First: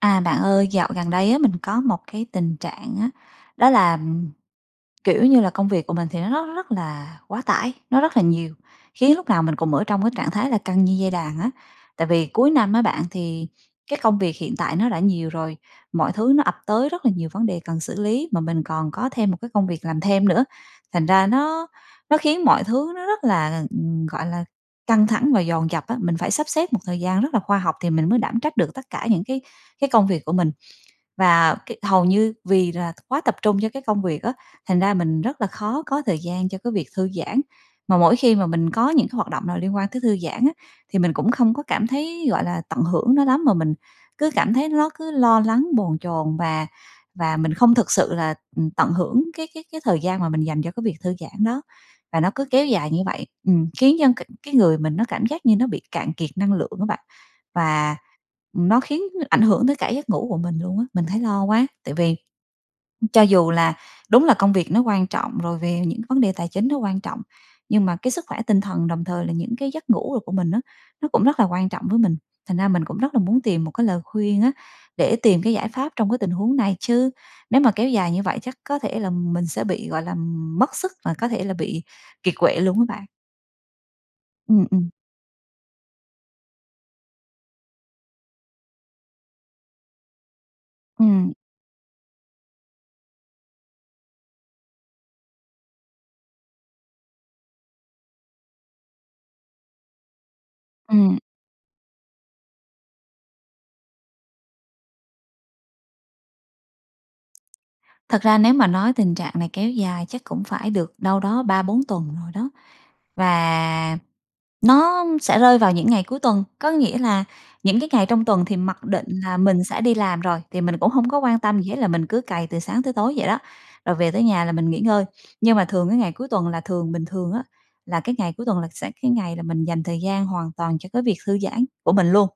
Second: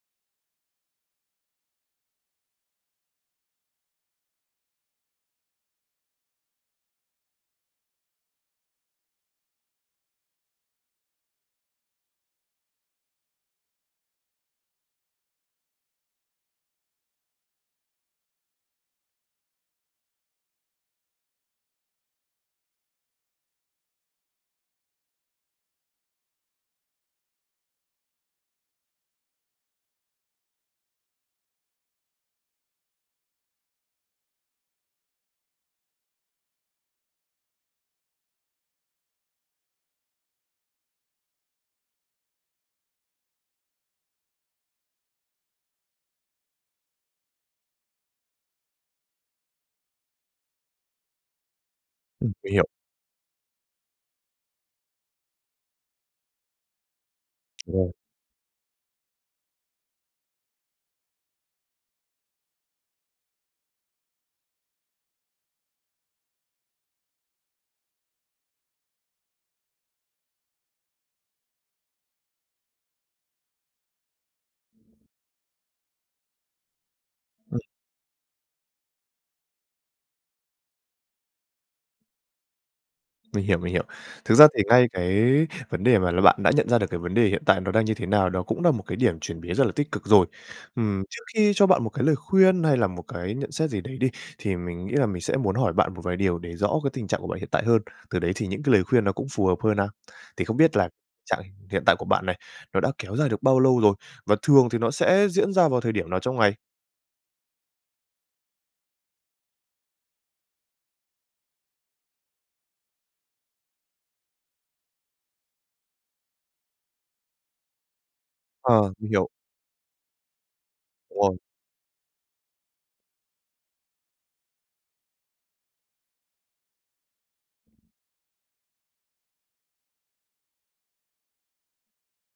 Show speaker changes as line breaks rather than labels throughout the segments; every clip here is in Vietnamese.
À, bạn ơi, dạo gần đây á mình có một cái tình trạng á, đó là, ừm kiểu như là, công việc của mình thì nó rất rất là quá tải, nó rất là nhiều, khiến lúc nào mình cùng ở trong cái trạng thái là căng như dây đàn á. Tại vì cuối năm á, bạn thì cái công việc hiện tại nó đã nhiều rồi, mọi thứ nó ập tới rất là nhiều vấn đề cần xử lý mà mình còn có thêm một cái công việc làm thêm nữa, thành ra nó nó khiến mọi thứ nó rất là, ừm, gọi là, căng thẳng và dồn dập á, mình phải sắp xếp một thời gian rất là khoa học thì mình mới đảm trách được tất cả những cái cái công việc của mình, và cái hầu như vì là quá tập trung cho cái công việc á, thành ra mình rất là khó có thời gian cho cái việc thư giãn. Mà mỗi khi mà mình có những cái hoạt động nào liên quan tới thư giãn á, thì mình cũng không có cảm thấy, gọi là, tận hưởng nó lắm mà mình cứ cảm thấy lót cứ lo lắng, bồn chồn và và mình không thực sự là, ừm, tận hưởng cái cái cái thời gian mà mình dành cho cái việc thư giãn đó, và nó
Ừm,
cứ
mình hiểu.
kéo dài như vậy, ừm, khiến cho c cái người mình nó cảm giác như nó bị cạn kiệt năng lượng á bạn,
Vâng.
và, ừm, nó khiến ảnh hưởng tới cả giấc ngủ của mình luôn á. Mình thấy lo quá, tại vì cho dù là đúng là công việc nó quan trọng rồi về những vấn đề tài chính nó quan trọng, nhưng mà cái sức khỏe tinh thần đồng thời là những cái giấc ngủ đồ của mình á, nó cũng rất là quan trọng với mình, thành ra mình cũng rất là muốn tìm một cái lời khuyên á, để tìm cái giải pháp trong cái tình huống này chứ
Ừm.
nếu mà kéo dài như vậy chắc có thể là mình sẽ bị, gọi là, mất sức mà có thể là bị kiệt quệ luôn á bạn.
Mình hiểu, mình hiểu. Thực ra thì
Ừm,
ngay
ừm.
cái vấn đề mà l bạn đã nhận ra được cái vấn đề hiện tại nó đang như thế nào, đó cũng là một cái điểm chuyển biến rất là tích cực rồi. Ừm, trước
Ừm.
khi cho bạn một cái lời khuyên hay là một cái nhận xét gì đấy đi, thì mình nghĩ là mình sẽ muốn hỏi bạn một vài điều để rõ cái tình trạng của bạn hiện tại hơn, từ đấy thì những cái lời khuyên nó cũng phù hợp hơn a. Thì không biết là
Ừm.
trạng hiện tại của bạn này, nó đã kéo dài được bao lâu rồi, và thường thì nó sẽ diễn ra vào thời điểm nào trong ngày?
Thật ra nếu mà nói tình trạng này kéo dài chắc cũng phải được đâu đó 3-4 tuần rồi đó, và nó sẽ rơi vào những ngày cuối tuần. Có nghĩa là những cái ngày trong tuần thì mặc
Ờ,
định
mình hiểu.
là mình sẽ đi làm rồi, thì mình cũng hông
Đúng
có
rồi.
quan tâm gì hết, là mình cứ cày từ sáng tới tối vậy đó, rồi về tới nhà là mình nghỉ ngơi. Nhưng mà thường cái ngày cuối tuần là thường bình thường á, là cái ngày cuối tuần là sẽ cái ngày là mình dành thời gian hoàn toàn cho cái việc thư giãn của mình luôn.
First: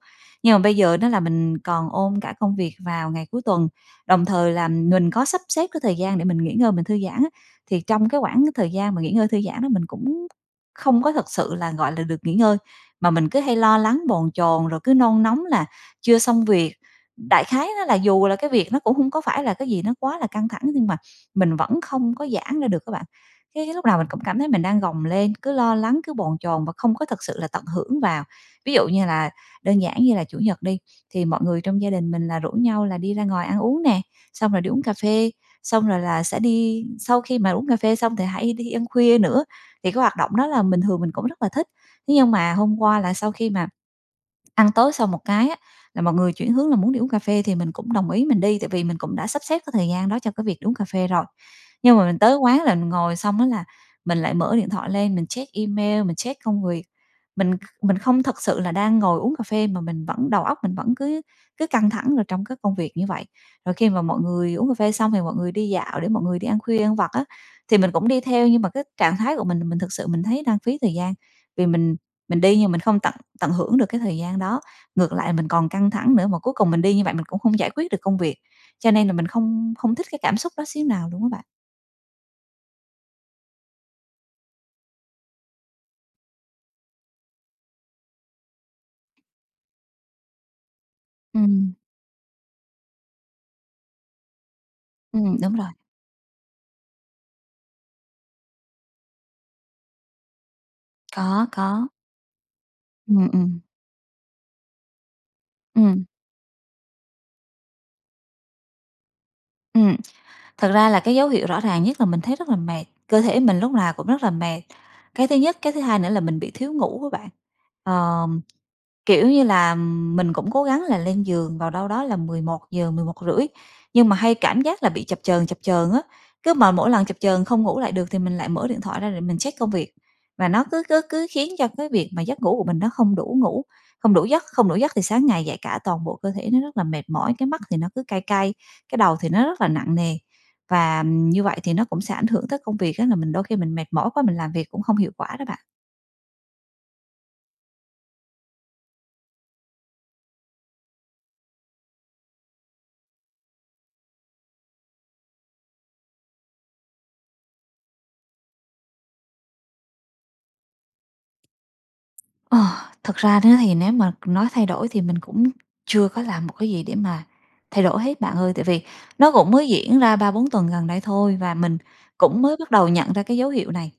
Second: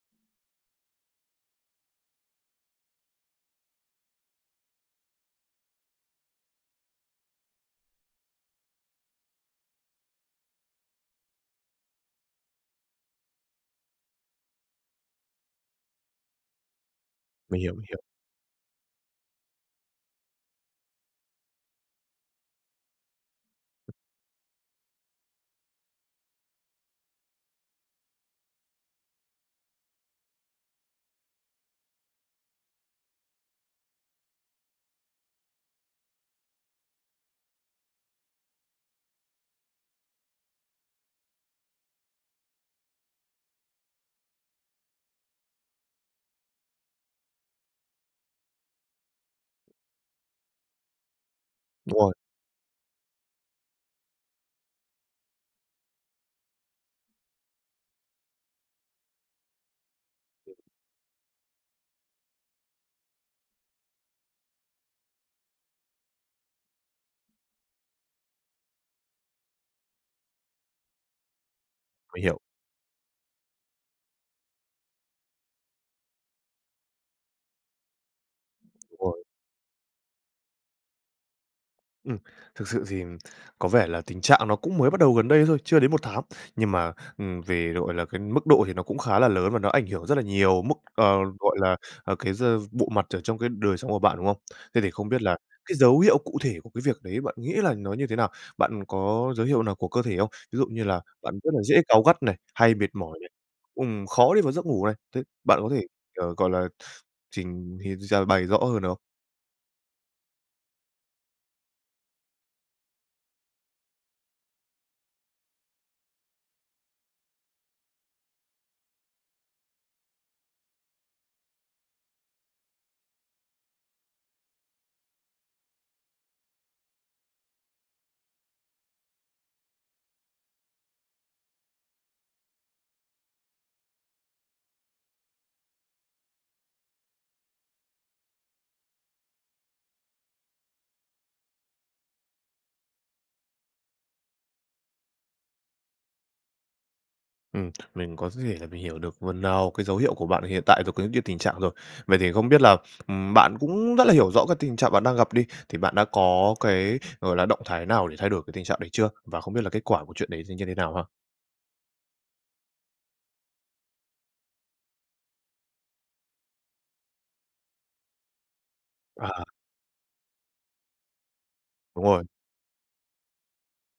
Nhưng mà bây giờ đó là mình còn ôm cả công việc vào ngày cuối tuần, đồng thời là mình có sắp xếp cái thời gian để mình nghỉ ngơi, mình thư giãn á, thì trong cái quãng thời gian mà nghỉ ngơi thư giãn đó mình cũng không có thực sự là, gọi là, được nghỉ ngơi, mà mình cứ hay lo lắng, bồn chồn, rồi cứ nôn nóng là chưa xong việc. Đại
Mình
khái
hiểu, mình
nó là
hiểu.
dù là cái việc nó cũng hông có phải là cái gì nó quá là căng thẳng, nhưng mà mình vẫn không có giãn ra được á bạn, cái cái lúc nào mình cũng cảm thấy mình đang gồng lên, cứ lo lắng, cứ bồn chồn và không có thực sự là tận hưởng vào. Ví dụ như là đơn giản như là Chủ nhật đi, thì mọi người trong gia đình mình là rủ nhau là đi ra ngoài ăn uống nè, xong rồi đi uống cà phê, xong rồi là sẽ đi sau khi mà uống cà phê xong thì hay đi ăn khuya nữa, thì cái hoạt động đó là bình thường mình cũng rất là thích. Thế nhưng mà hôm qua là sau khi mà ăn tối xong một cái á, là mọi người chuyển hướng là muốn đi uống cà phê thì mình cũng đồng ý mình đi, tại vì mình cũng đã sắp xếp cái thời gian đó cho cái việc đi uống cà phê rồi. Nhưng
Đúng
mà
rồi.
mình tới quán là ngồi xong á là mình lại mở điện thoại lên, mình check email, mình check công việc, mình kh mình không thực sự là đang ngồi uống cà phê, mà mình vẫn đầu
Ừm.
óc mình vẫn cứ cứ căng thẳng rồi trong cái công việc như vậy. Rồi khi mà mọi người uống cà phê xong thì mọi người đi dạo để mọi người đi ăn khuya, ăn vặt á, thì mình cũng đi theo, nhưng mà cái trạng thái của mình là mình thực sự mình thấy đang phí thời gian. Vì mình
Mình hiểu.
mình đi nhưng mình không tận tận hưởng được cái thời gian đó, ngược lại mình còn căng thẳng nữa, mà cuối cùng mình đi như vậy mình cũng không giải quyết được công việc. Cho
Đúng
nên là
rồi.
mình không không thích cái cảm xúc đó xíu nào luôn á bạn.
Ừm, thực sự thì có vẻ là tình trạng nó cũng mới bắt đầu gần đây thôi, chưa đến 1 tháng. Nhưng mà, ừm, về, gọi là, cái mức độ thì nó cũng khá là lớn, và nó ảnh hưởng rất là nhiều mức, ờ, gọi
Ừm.
là, cái d bộ mặt ở trong cái đời sống của bạn, đúng không? Thế thì không biết là
Ừm, đúng rồi.
cái dấu hiệu cụ thể của cái việc đấy bạn nghĩ là nó như thế nào? Bạn có dấu hiệu nào của cơ thể không? Ví dụ như là bạn
Có,
rất là dễ
có.
cáu gắt này, hay mệt mỏi này,
Ừm, ừm.
ừm, khó đi vào giấc ngủ này, th bạn có thể,
Ừm.
ờ, gọi là, trình hì d bày rõ hơn được không?
Ừm. Thật ra là cái dấu hiệu rõ ràng nhất là mình thấy rất là mệt, cơ thể mình lúc nào cũng rất là mệt cái thứ nhất. Cái thứ hai nữa là mình bị thiếu ngủ á bạn. Ờm, kiểu như là, mình cũng cố gắng là lên giường vào đâu đó là 11:00, 11:30, nhưng mà hay cảm giác là bị chập chờn, chập chờn á. Cứ mà mỗi lần chập chờn không ngủ lại được thì mình lại mở điện thoại ra để mình check công việc, và nó cứ cứ cứ khiến cho cái việc mà giấc ngủ của mình nó không đủ ngủ không đủ giấc. Không đủ giấc thì sáng ngày dậy cả toàn bộ cơ thể nó rất là mệt mỏi, cái mắt thì nó cứ cay cay, cái đầu thì nó rất là nặng nề và như vậy thì nó cũng sẽ ảnh hưởng tới công việc á, là mình đôi khi mình mệt mỏi quá mình làm việc cũng không hiệu quả đó bạn.
Ừm, mình có d thể là mình hiểu được phần nào cái dấu hiệu của bạn hiện tại rồi có như cái tình trạng rồi. Vậy thì không biết là, ừm, bạn cũng rất là hiểu rõ cái tình trạng bạn đang gặp đi, thì bạn đã có cái, gọi là, động thái nào để thay đổi cái tình trạng đấy chưa? Và không biết là kết quả của chuyện đấy sẽ như thế nào ha?
Ờ, thực ra đó thì nếu mà nói thay đổi thì mình cũng chưa có làm một cái gì để mà thay đổi hết bạn ơi, tại vì nó
À.
cũng mới diễn ra 3-4 tuần gần đây thôi và mình
Đúng rồi.
cũng mới bắt đầu nhận ra cái dấu hiệu này,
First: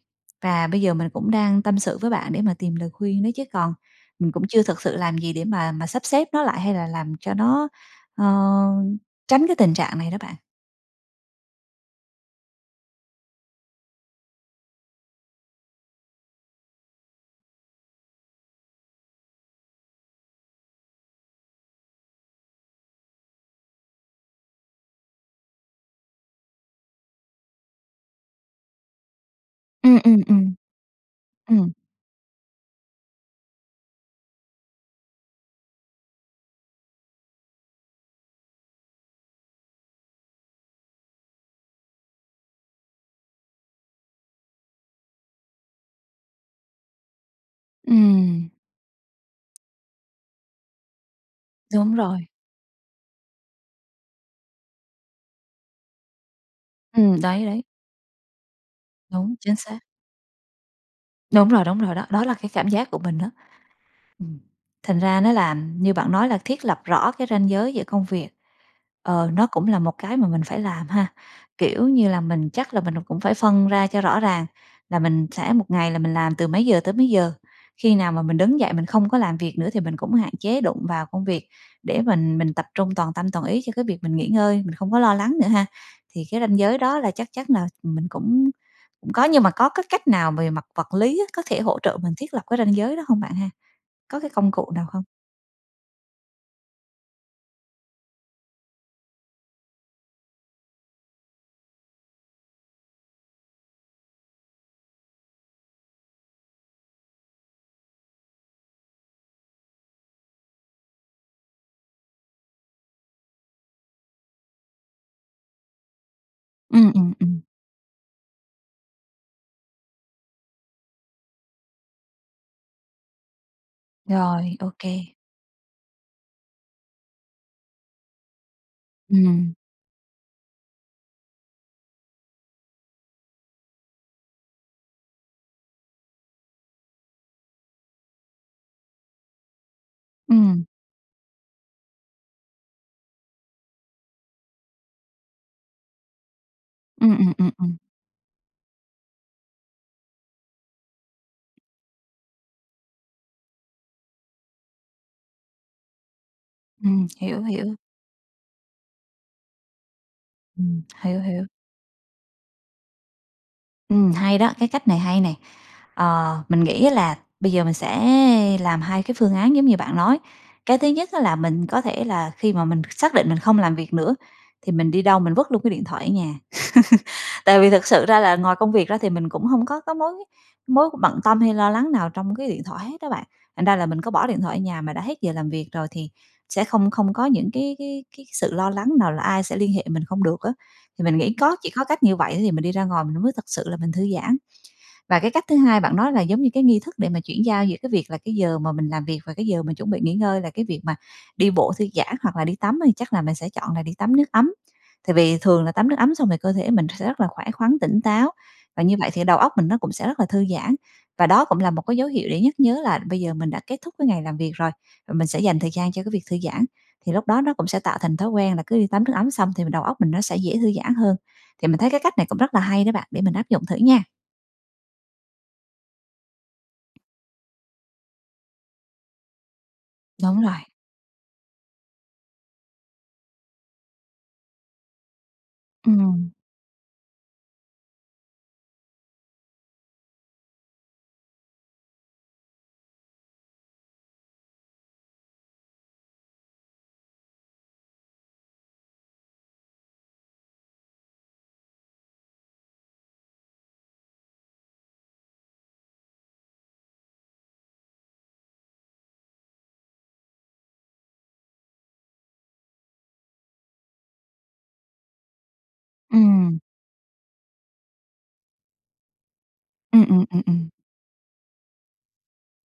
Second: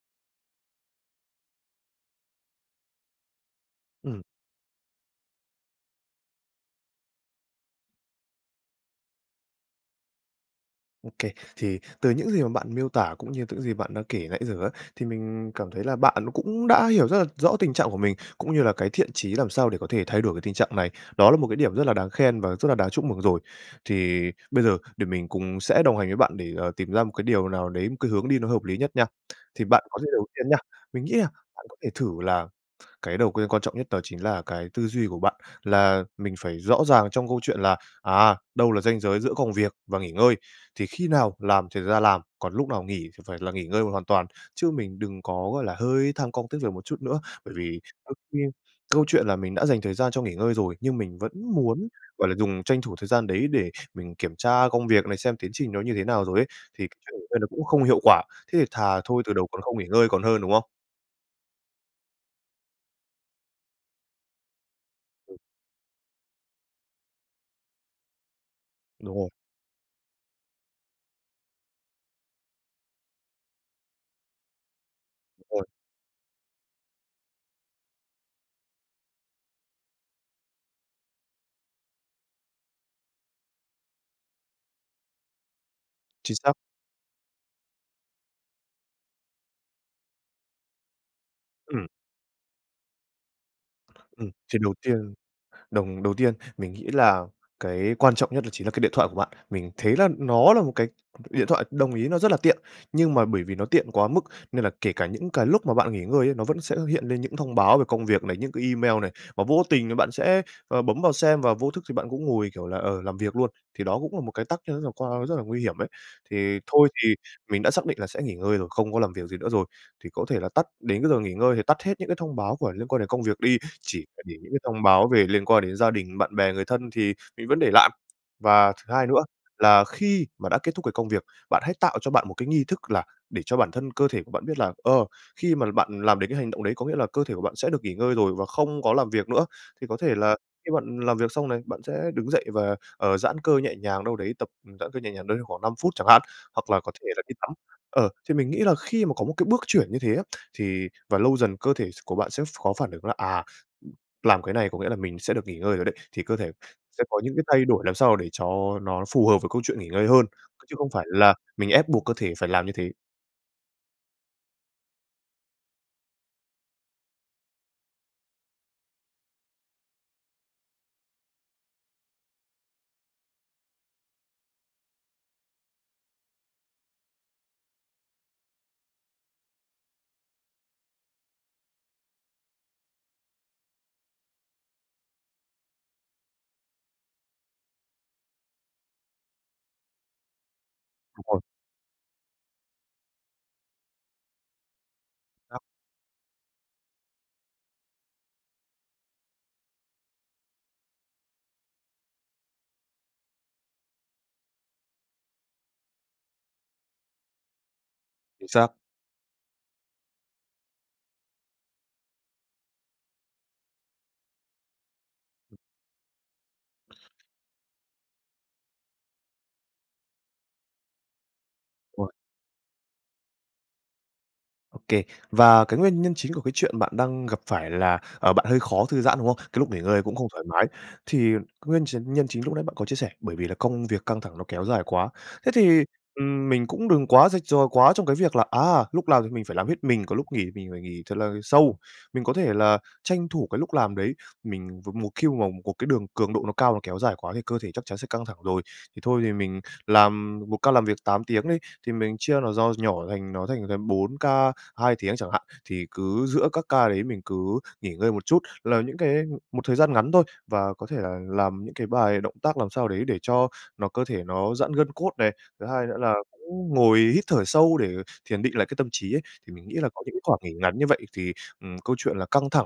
và bây giờ mình cũng đang tâm sự với bạn để mà tìm lời khuyên đó chứ còn,
Ừm.
ừm, cũng chưa thực sự làm gì để mà mà sắp xếp nó lại hay là làm cho nó, ơ, tránh cái tình trạng này đó bạn.
Ô kê. Thì từ những gì mà bạn miêu tả cũng như những gì bạn đã kể nãy giờ á, thì mình cảm thấy là bạn nó cũng đã hiểu rất là rõ tình trạng của mình, cũng như là cái thiện chí làm sao để có thể thay đổi cái tình trạng này, đó là một cái điểm rất là đáng khen và rất là đáng chúc mừng rồi. Thì bây giờ để mình cùng sẽ đồng hành với bạn để, à, tìm ra một cái điều nào đấy, một cái hướng đi nó hợp lý nhất nha. Thì bạn
Ừm,
có những
ừm,
đầu tiên
ừm.
nha, mình nghĩ là bạn
Ừm.
có thể thử là cái đầu cơ quan trọng nhất đó chính là cái tư duy của bạn, là mình phải rõ ràng trong câu chuyện là, à, đâu là ranh giới giữa công việc và nghỉ ngơi. Thì khi nào làm thì ra làm, còn lúc nào nghỉ thì phải là nghỉ ngơi hoàn toàn, chứ mình đừng có, gọi là, hơi tham công tiếc việc một chút nữa, bởi vì đôi khi
Ừm.
câu chuyện là mình đã dành thời gian cho nghỉ ngơi rồi nhưng mình vẫn muốn,
Đúng rồi.
gọi là, dùng tranh thủ thời gian đấy để mình kiểm tra công việc này, xem tiến trình nó như thế nào rồi ấy, thì [unintelligible]
Ừm,
ơ,
đấy,
nó
đấy.
cũng không hiệu quả, thế thì thà thôi từ
Đúng,
đầu
chính
còn không
xác.
nghỉ ngơi còn hơn, đúng không?
Đúng rồi, đúng rồi đó, đó là cái cảm giác của mình á. Ừm, thành ra nó
Ừ.
là như bạn nói là thiết lập rõ cái ranh giới giữa công việc,
Đúng
ờ,
rồi.
nó cũng là một cái mà mình phải làm ha? Kiểu như là mình chắc là mình là cũng phải phân ra cho rõ ràng là mình sẽ
Rồi.
1 ngày là mình làm từ mấy giờ tới mấy giờ, khi nào mà mình đứng dậy mình không có làm việc nữa thì mình cũng hạn chế đụng vào công việc để mình mình tập trung toàn tâm toàn ý cho cái việc mình nghỉ ngơi, mình không có lo lắng nữa ha? Thì
Chính
cái
xác.
ranh giới đó là chắc chắn là mình cũng cũng có, nhưng mà có cái cách nào về mặt vật lý á có thể hỗ
Ừm.
trợ mình thiết lập cái ranh giới đó hông bạn ha? Có
Ừm,
cái công
chuyện
cụ
đầu
nào không?
tiên, đồng đầu tiên mình nghĩ là cái quan trọng nhất đó chính là cái điện thoại của bạn, mình thấy là nó là một cái điện thoại, đồng ý nó rất là tiện, nhưng mà bởi vì nó tiện quá mức nên là kể cả những cái lúc mà bạn nghỉ ngơi ấy, nó vẫn sẽ hiện lên những thông báo về công việc này, những cái email này, và vô tình rồi bạn sẽ, à, bấm vào xem và vô thức thì bạn cũng ngồi, kiểu là, ờ, làm việc luôn, thì đó cũng là một cái tác nhân rất là quan rất là nguy hiểm ấy. Thì thôi
Ừm, ừm,
thì
ừm.
mình đã xác định là sẽ nghỉ ngơi rồi, không có làm việc gì nữa rồi, thì có thể là tắt, đến cái giờ nghỉ ngơi thì tắt hết những cái thông báo của liên quan đến công việc đi, chỉ là để những
Rồi,
cái thông
OK.
báo về liên quan đến gia đình, bạn bè, người thân thì mình vẫn để lại. Và thứ hai nữa
Ừm.
là khi mà đã kết thúc cái công việc, bạn hãy tạo cho bạn một cái nghi thức là để cho bản thân, cơ thể của bạn biết là, ờ, khi mà bạn làm đến cái hành động đấy có nghĩa là cơ thể của bạn sẽ được nghỉ ngơi rồi và không có làm việc nữa. Thì có thể là
Ừm.
khi bạn làm việc xong này, bạn sẽ đứng dậy và, ờ, giãn cơ nhẹ nhàng đâu đấy, tập giãn cơ nhẹ nhàng đâu đấy khoảng 5 phút chẳng hạn, hoặc là có thể
Ừm,
là đi
ừm,
tắm.
ừm, ừm.
Ờ, thì mình nghĩ là khi mà có một cái bước chuyển như thế á, thì và lâu dần cơ thể s của bạn sẽ có phản ứng là, à, làm cái này có nghĩa là mình sẽ được nghỉ ngơi rồi đấy, thì cơ thể sẽ
Ừm,
có những
hiểu,
cái thay
hiểu.
đổi làm sao mà để cho nó phù hợp với câu chuyện nghỉ ngơi hơn, chứ
Ừm,
không phải
hiểu,
là
hiểu.
mình ép buộc cơ thể phải làm như thế.
Ừm, hay đó, cái cách này hay này! Ờ, mình nghĩ á là bây giờ mình sẽ làm hai cái phương án giống như bạn nói. Cái thứ nhất á là mình có thể là khi mà mình xác định mình không làm việc nữa, thì mình đi đâu mình vứt luôn cái điện thoại ở nhà, tại vì thực sự ra là ngoài công việc ra thì mình cũng hông có cái mối mối bận tâm hay lo lắng nào trong cái điện thoại hết á bạn. Thành ra là mình có bỏ điện thoại ở nhà mà đã hết giờ làm việc rồi, thì sẽ không không có những cái cái cái sự lo lắng nào là ai sẽ liên hệ mình không được á, thì mình
Đúng
nghĩ
rồi.
có chỉ có cách như vậy thì mình đi ra ngoài mình mới thực sự là mình thư giãn. Và cái cách thứ
Đó.
hai bạn nói là giống như cái nghi thức để mà chuyển giao giữa cái việc là cái giờ mà mình làm việc, và cái giờ mình chuẩn bị nghỉ ngơi là cái việc mà đi bộ thư giãn, hoặc là đi tắm đi, chắc là mình sẽ chọn là đi tắm nước ấm, tại vì thường là tắm nước ấm xong thì cơ thể mình sẽ rất là khỏe khoắn, tỉnh táo
Chính xác.
và như vậy thì đầu óc mình nó cũng sẽ rất là thư giãn. Và đó cũng là một cái dấu hiệu để nhắc nhớ là bây giờ mình đã kết thúc cái ngày làm việc rồi, và mình sẽ dành thời gian cho cái việc thư giãn, thì lúc đó nó cũng sẽ tạo thành thói quen là cứ đi tắm nước ấm xong thì đầu óc mình nó sẽ dễ thư giãn hơn. Thì mình thấy cái
Ôi!
cách này cũng rất là hay đó bạn, để mình áp dụng thử nha.
Ô kê, và cái nguyên nhân chính của cái chuyện bạn đang gặp phải là, ờ, bạn hơi khó thư giãn, đúng không? Cái lúc nghỉ ngơi cũng không
Đúng
thoải
rồi.
mái. Thì nguyên chính nhân chính lúc nãy bạn có chia sẻ, bởi vì là công việc căng thẳng ló kéo dài quá. Thế thì,
Ừm.
ừm, mình cũng đừng quá rạch ròi quá trong cái việc là, à, lúc làm thì mình phải làm hết mình, còn lúc nghỉ mình phải nghỉ thật là sâu. Mình có thể là tranh thủ cái lúc làm đấy, mình và một khi mà mình một cái đường cường độ nó cao nó kéo dài quá thì cơ thể chắc chắn sẽ căng thẳng rồi. Thì thôi thì mình làm một ca làm việc 8 tiếng đi, thì mình chia nó do nhỏ thành nó thành gần 4 ca 2 tiếng chẳng hạn, thì cứ giữa các ca đấy mình cứ nghỉ ngơi một chút, là những cái ừm, một thời gian ngắn thôi, và có thể là làm những cái bài động tác làm sao đấy để cho nó cơ thể nó giãn gân cốt này. Thứ hai nữa là
Ừm.
cũng ngồi hít thở sâu để thiền định lại cái tâm trí ấy, thì mình nghĩ là có
Ừm,
những cái
ừm,
khoảng
ừm,
nghỉ
ừm.
ngắn như vậy thì, ừm, câu chuyện là căng thẳng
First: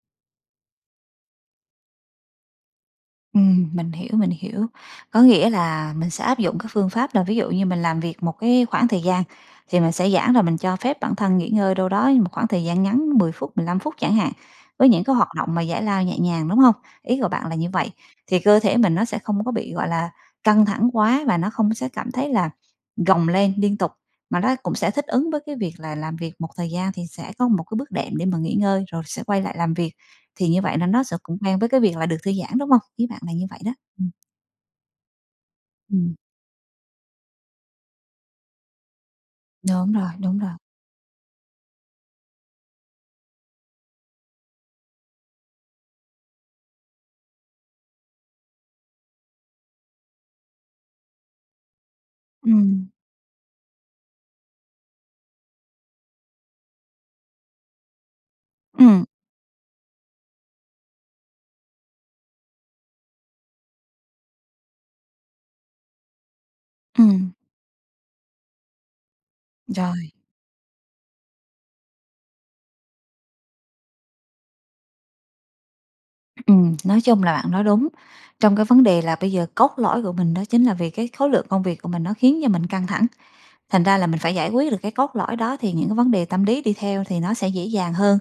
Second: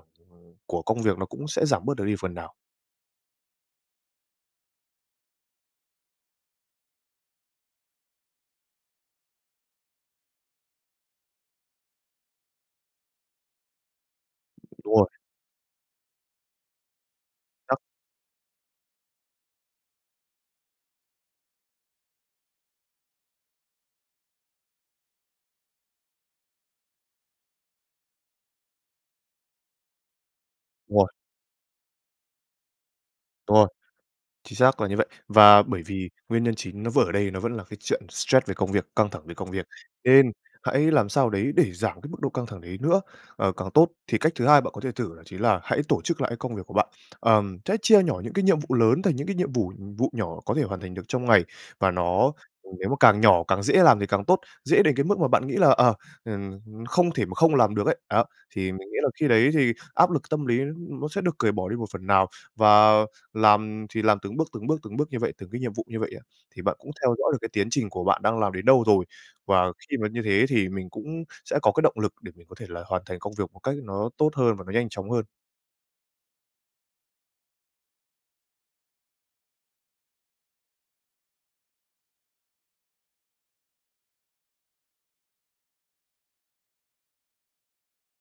của công việc nó cũng sẽ giảm bớt được đi phần nào.
Ừm, mình hiểu, mình hiểu. Có nghĩa là mình sẽ áp dụng các phương pháp là ví dụ như mình làm việc một cái khoảng thời gian, thì mình sẽ giãn rồi mình cho phép bản thân nghỉ ngơi đâu đó một khoảng thời gian ngắn 10 phút, 15 phút chẳng hạn, với
Đúng
những
rồi.
cái hoạt động mà giải lao nhẹ nhàng, đúng hông? Ý của bạn là như
Chắc
vậy, thì cơ thể mình nó sẽ không có bị, gọi là, căng thẳng quá và nó không sẽ cảm thấy là gồng lên liên tục, mà nó cũng sẽ thích ứng với cái việc là làm việc một thời gian thì sẽ có một cái bước đệm để mà nghỉ ngơi rồi sẽ quay lại làm việc thì như vậy là
Đúng
nó
rồi.
sẽ cũng quen với cái việc là được thư giãn, đúng hông? Ý bạn là như
Đúng
vậy
rồi.
đó, ừm.
Chính xác là như vậy. Và bởi vì
Ừm.
nguyên nhân chính nó vừa ở đây nó vẫn là cái chuyện stress về công việc, căng thẳng về công việc,
Đúng rồi,
nên
đúng rồi.
hãy làm sao đấy để giảm cái mức độ căng thẳng đấy nữa, ờ, càng tốt. Thì cách thứ hai bạn có thể thử đó chính là hãy tổ chức lại cái công việc của bạn. Ờm, hãy chia nhỏ những cái nhiệm vụ lớn thành những cái nhiệm vụ- vụ nhỏ có thể hoàn thành được trong ngày, và nó, ừm, nếu
Ừm.
mà càng nhỏ càng dễ làm thì càng tốt, dễ đến cái mức mà bạn nghĩ là, ờ, ừm, không thể mà không làm được ấy. Đó, thì mình nghĩ
Ừm.
là khi đấy thì áp lực tâm lý nó sẽ được cởi bỏ đi một phần nào, và làm thì làm từng bước, từng bước, từng bước như vậy, từng cái nhiệm vụ như vậy á, thì bạn cũng theo
Ừm.
dõi được cái tiến trình của bạn đang làm đến đâu rồi. Và khi mà
Rồi.
như thế thì mình cũng sẽ có cái động lực để mình có thể là hoàn thành công việc một cách nó tốt hơn và nó nhanh chóng hơn.
Ừm, nói chung là bạn nói đúng. Trong cái vấn đề là bây giờ, cốt lõi của mình đó chính là vì cái khối lượng công việc của mình nó khiến cho mình căng thẳng. Thành ra là mình phải giải quyết được cái cốt lõi đó thì những cái vấn đề tâm lý đi theo thì nó sẽ dễ dàng hơn.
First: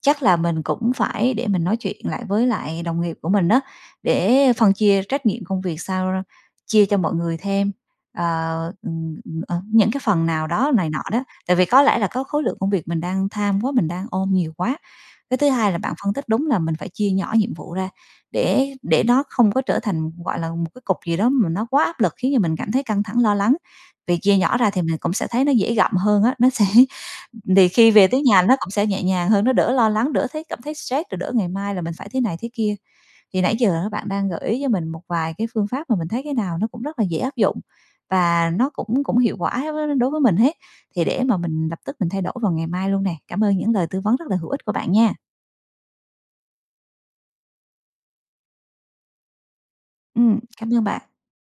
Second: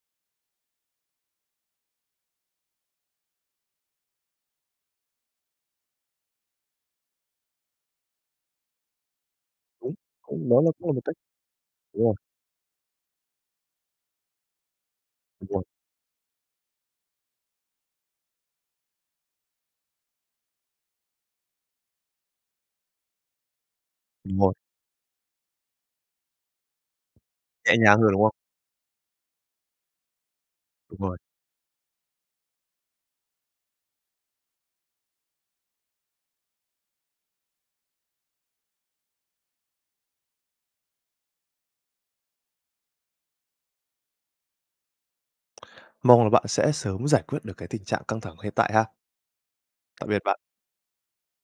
Chắc là mình cũng phải để mình nói chuyện lại với lại đồng nghiệp của mình á, để phân chia trách nhiệm công việc sao ra chia cho mọi người thêm, ờ, ừm, ừm, ờ, những
Đúng
cái phần nào
[unintelligible] đó là
đó
cũng
này
là một
nọ
cách.
đó. Tại vì có lẽ
Đúng
là
rồi.
có khối lượng công việc mình đang tham quá, mình đang ôm nhiều quá. Cái thứ
Đúng rồi.
hai là bạn phân tích đúng là mình phải chia nhỏ nhiệm vụ ra, để để nó không có trở thành gọi là một cái cục gì đó mà nó quá áp lực, khiến cho mình cảm thấy căng thẳng, lo lắng. Vì chia
Đúng rồi.
nhỏ ra thì mình cũng sẽ thấy nó dễ gặm hơn á, nó sẽ thì
Nhẹ
khi
nhàng
về
thôi,
tới
đúng không?
nhà nó cũng sẽ nhẹ nhàng hơn, nó đỡ lo lắng, đỡ thấy cảm thấy
Đúng
stress,
rồi.
rồi đỡ ngày mai là mình phải thế này thế kia. Thì nãy giờ bạn đang gợi ý cho mình một vài cái phương pháp mà mình thấy cái nào nó cũng rất là dễ áp dụng và nó cũng cũng hiệu quả đối với mình hết, thì để mà mình lập tức mình thay đổi vào ngày mai luôn nè. Cảm ơn những lời tư vấn rất là hữu ích của bạn nha!
Mong là bạn sẽ sớm giải quyết được cái tình trạng căng thẳng hiện tại ha. Tạm biệt bạn!
Ừm, cảm ơn bạn!